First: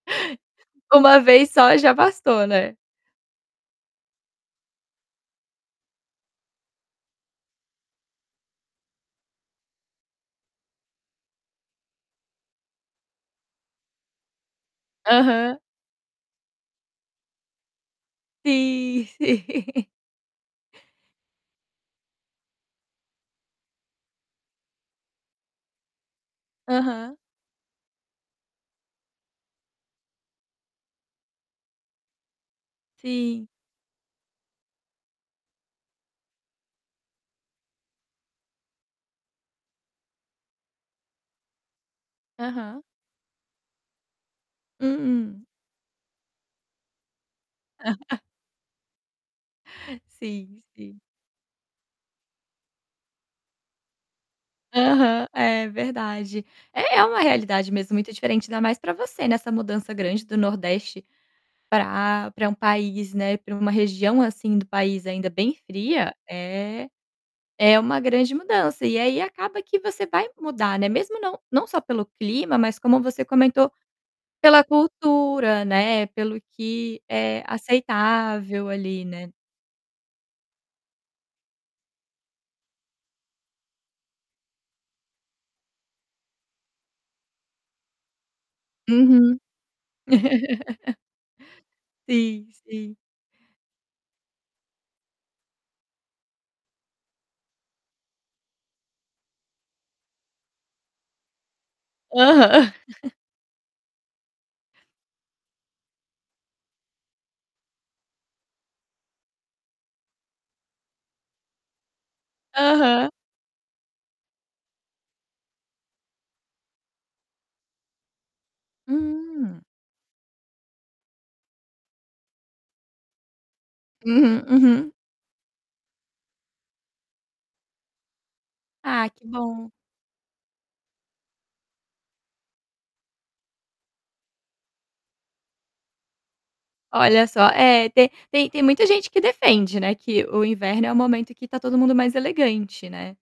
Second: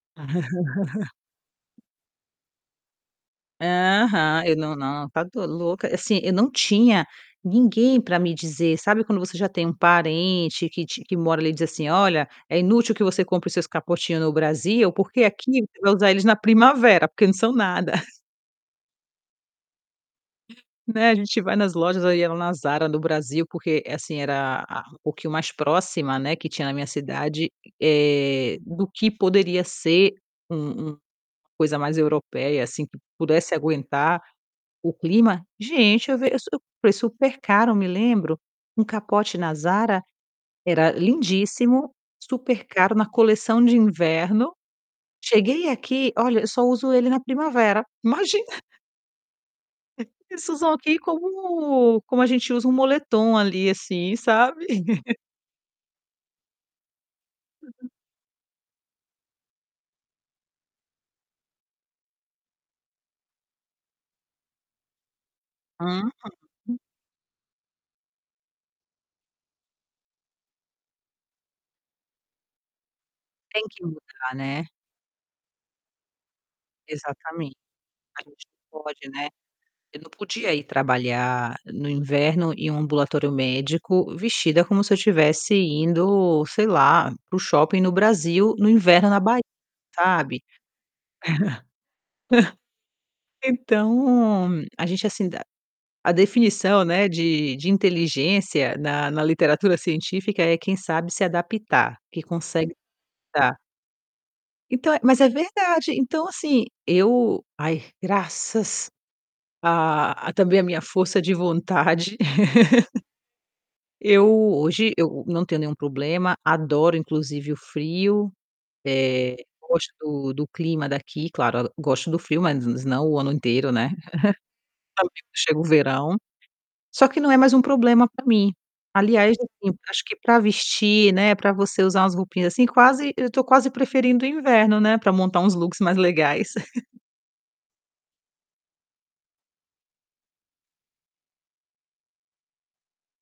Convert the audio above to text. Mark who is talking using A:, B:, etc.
A: Uma vez só já bastou né.
B: Aham, eu não não está doi louca, assim, eu não tinha ninguém para me dizer. Sabe quando você já tem um parente que te que uma hora ali e diz assim: "Olha, é inútil que você compre os seus capotinho no Brasil, porque
A: Aham.
B: aqui você vai usar eles na primavera, porque eles não são nada".
A: Sim, sim.
B: Né, a gente vai nas lojas eu ia lá na Zara no Brasil, porque é assim era a o que o mais próxima, né, que tinha na minha
A: Aham.
B: cidade, eh, do que poderia ser um um uma coisa mais europeia assim que
A: Sim.
B: pudesse aguentar o clima, gente eu v eu foi supercaro. Eu me lembro, um capote na Zara, era lindíssimo,
A: Aham.
B: supercaro na coleção de inverno.
A: Hum.
B: Cheguei aqui, olha, eu só uso ele na primavera, imagina. Eles
A: Sim,
B: usam aqui
A: sim.
B: como como a gente usa um moletom ali, assim, sabe?
A: Aham, é, verdade. É, é uma realidade mesmo muito diferente, ainda mais para você, né, essa mudança grande do nordeste, para para um país, né, para uma região assim do país ainda bem fria,
B: Uhum.
A: é é uma grande mudança, e aí acaba que você vai mudar, né, mesmo não não só pelo clima, mas como você
B: Tem
A: comentou,
B: que mudar,
A: pela
B: né.
A: cultura, né, pelo que é
B: Exatamente. A gente
A: aceitável
B: não
A: ali,
B: pode,
A: né.
B: né. Eu não podia ir trabalhar no inverno em um ambulatório médico vestida como se eu estivesse indo, sei lá, para o shopping no Brasil no inverno na
A: Uhum.
B: Bahia, sabe?
A: Sim, sim.
B: Então, a gente assim, a a definição, né, de de inteligência na na literatura científica é quem sabe se adaptar, que
A: Aham.
B: consegue tá. Então é mas é verdade. Então assim, eu ai graças a a também a minha força de vontade.
A: Aham.
B: Eu hoje, eu não tenho nenhum problema, adoro inclusive o frio, eh,
A: Hum.
B: gosto do do clima daqui, claro a gosto do frio, mas não o ano inteiro, né.
A: Uhum, uhum.
B: [unintelligible] Chega o verão Só que não é mais um problema para mim.
A: Ah, que
B: Aliás,
A: bom.
B: assim, acho que para vestir, né, para você usar uns roupinhas assim quase eu estou quase preferindo o inverno, né, para montar uns looks mais legais.
A: Olha só, é, tem tem tem muita gente que defende, né, que o inverno é o momento que está todo mundo mais elegante, né.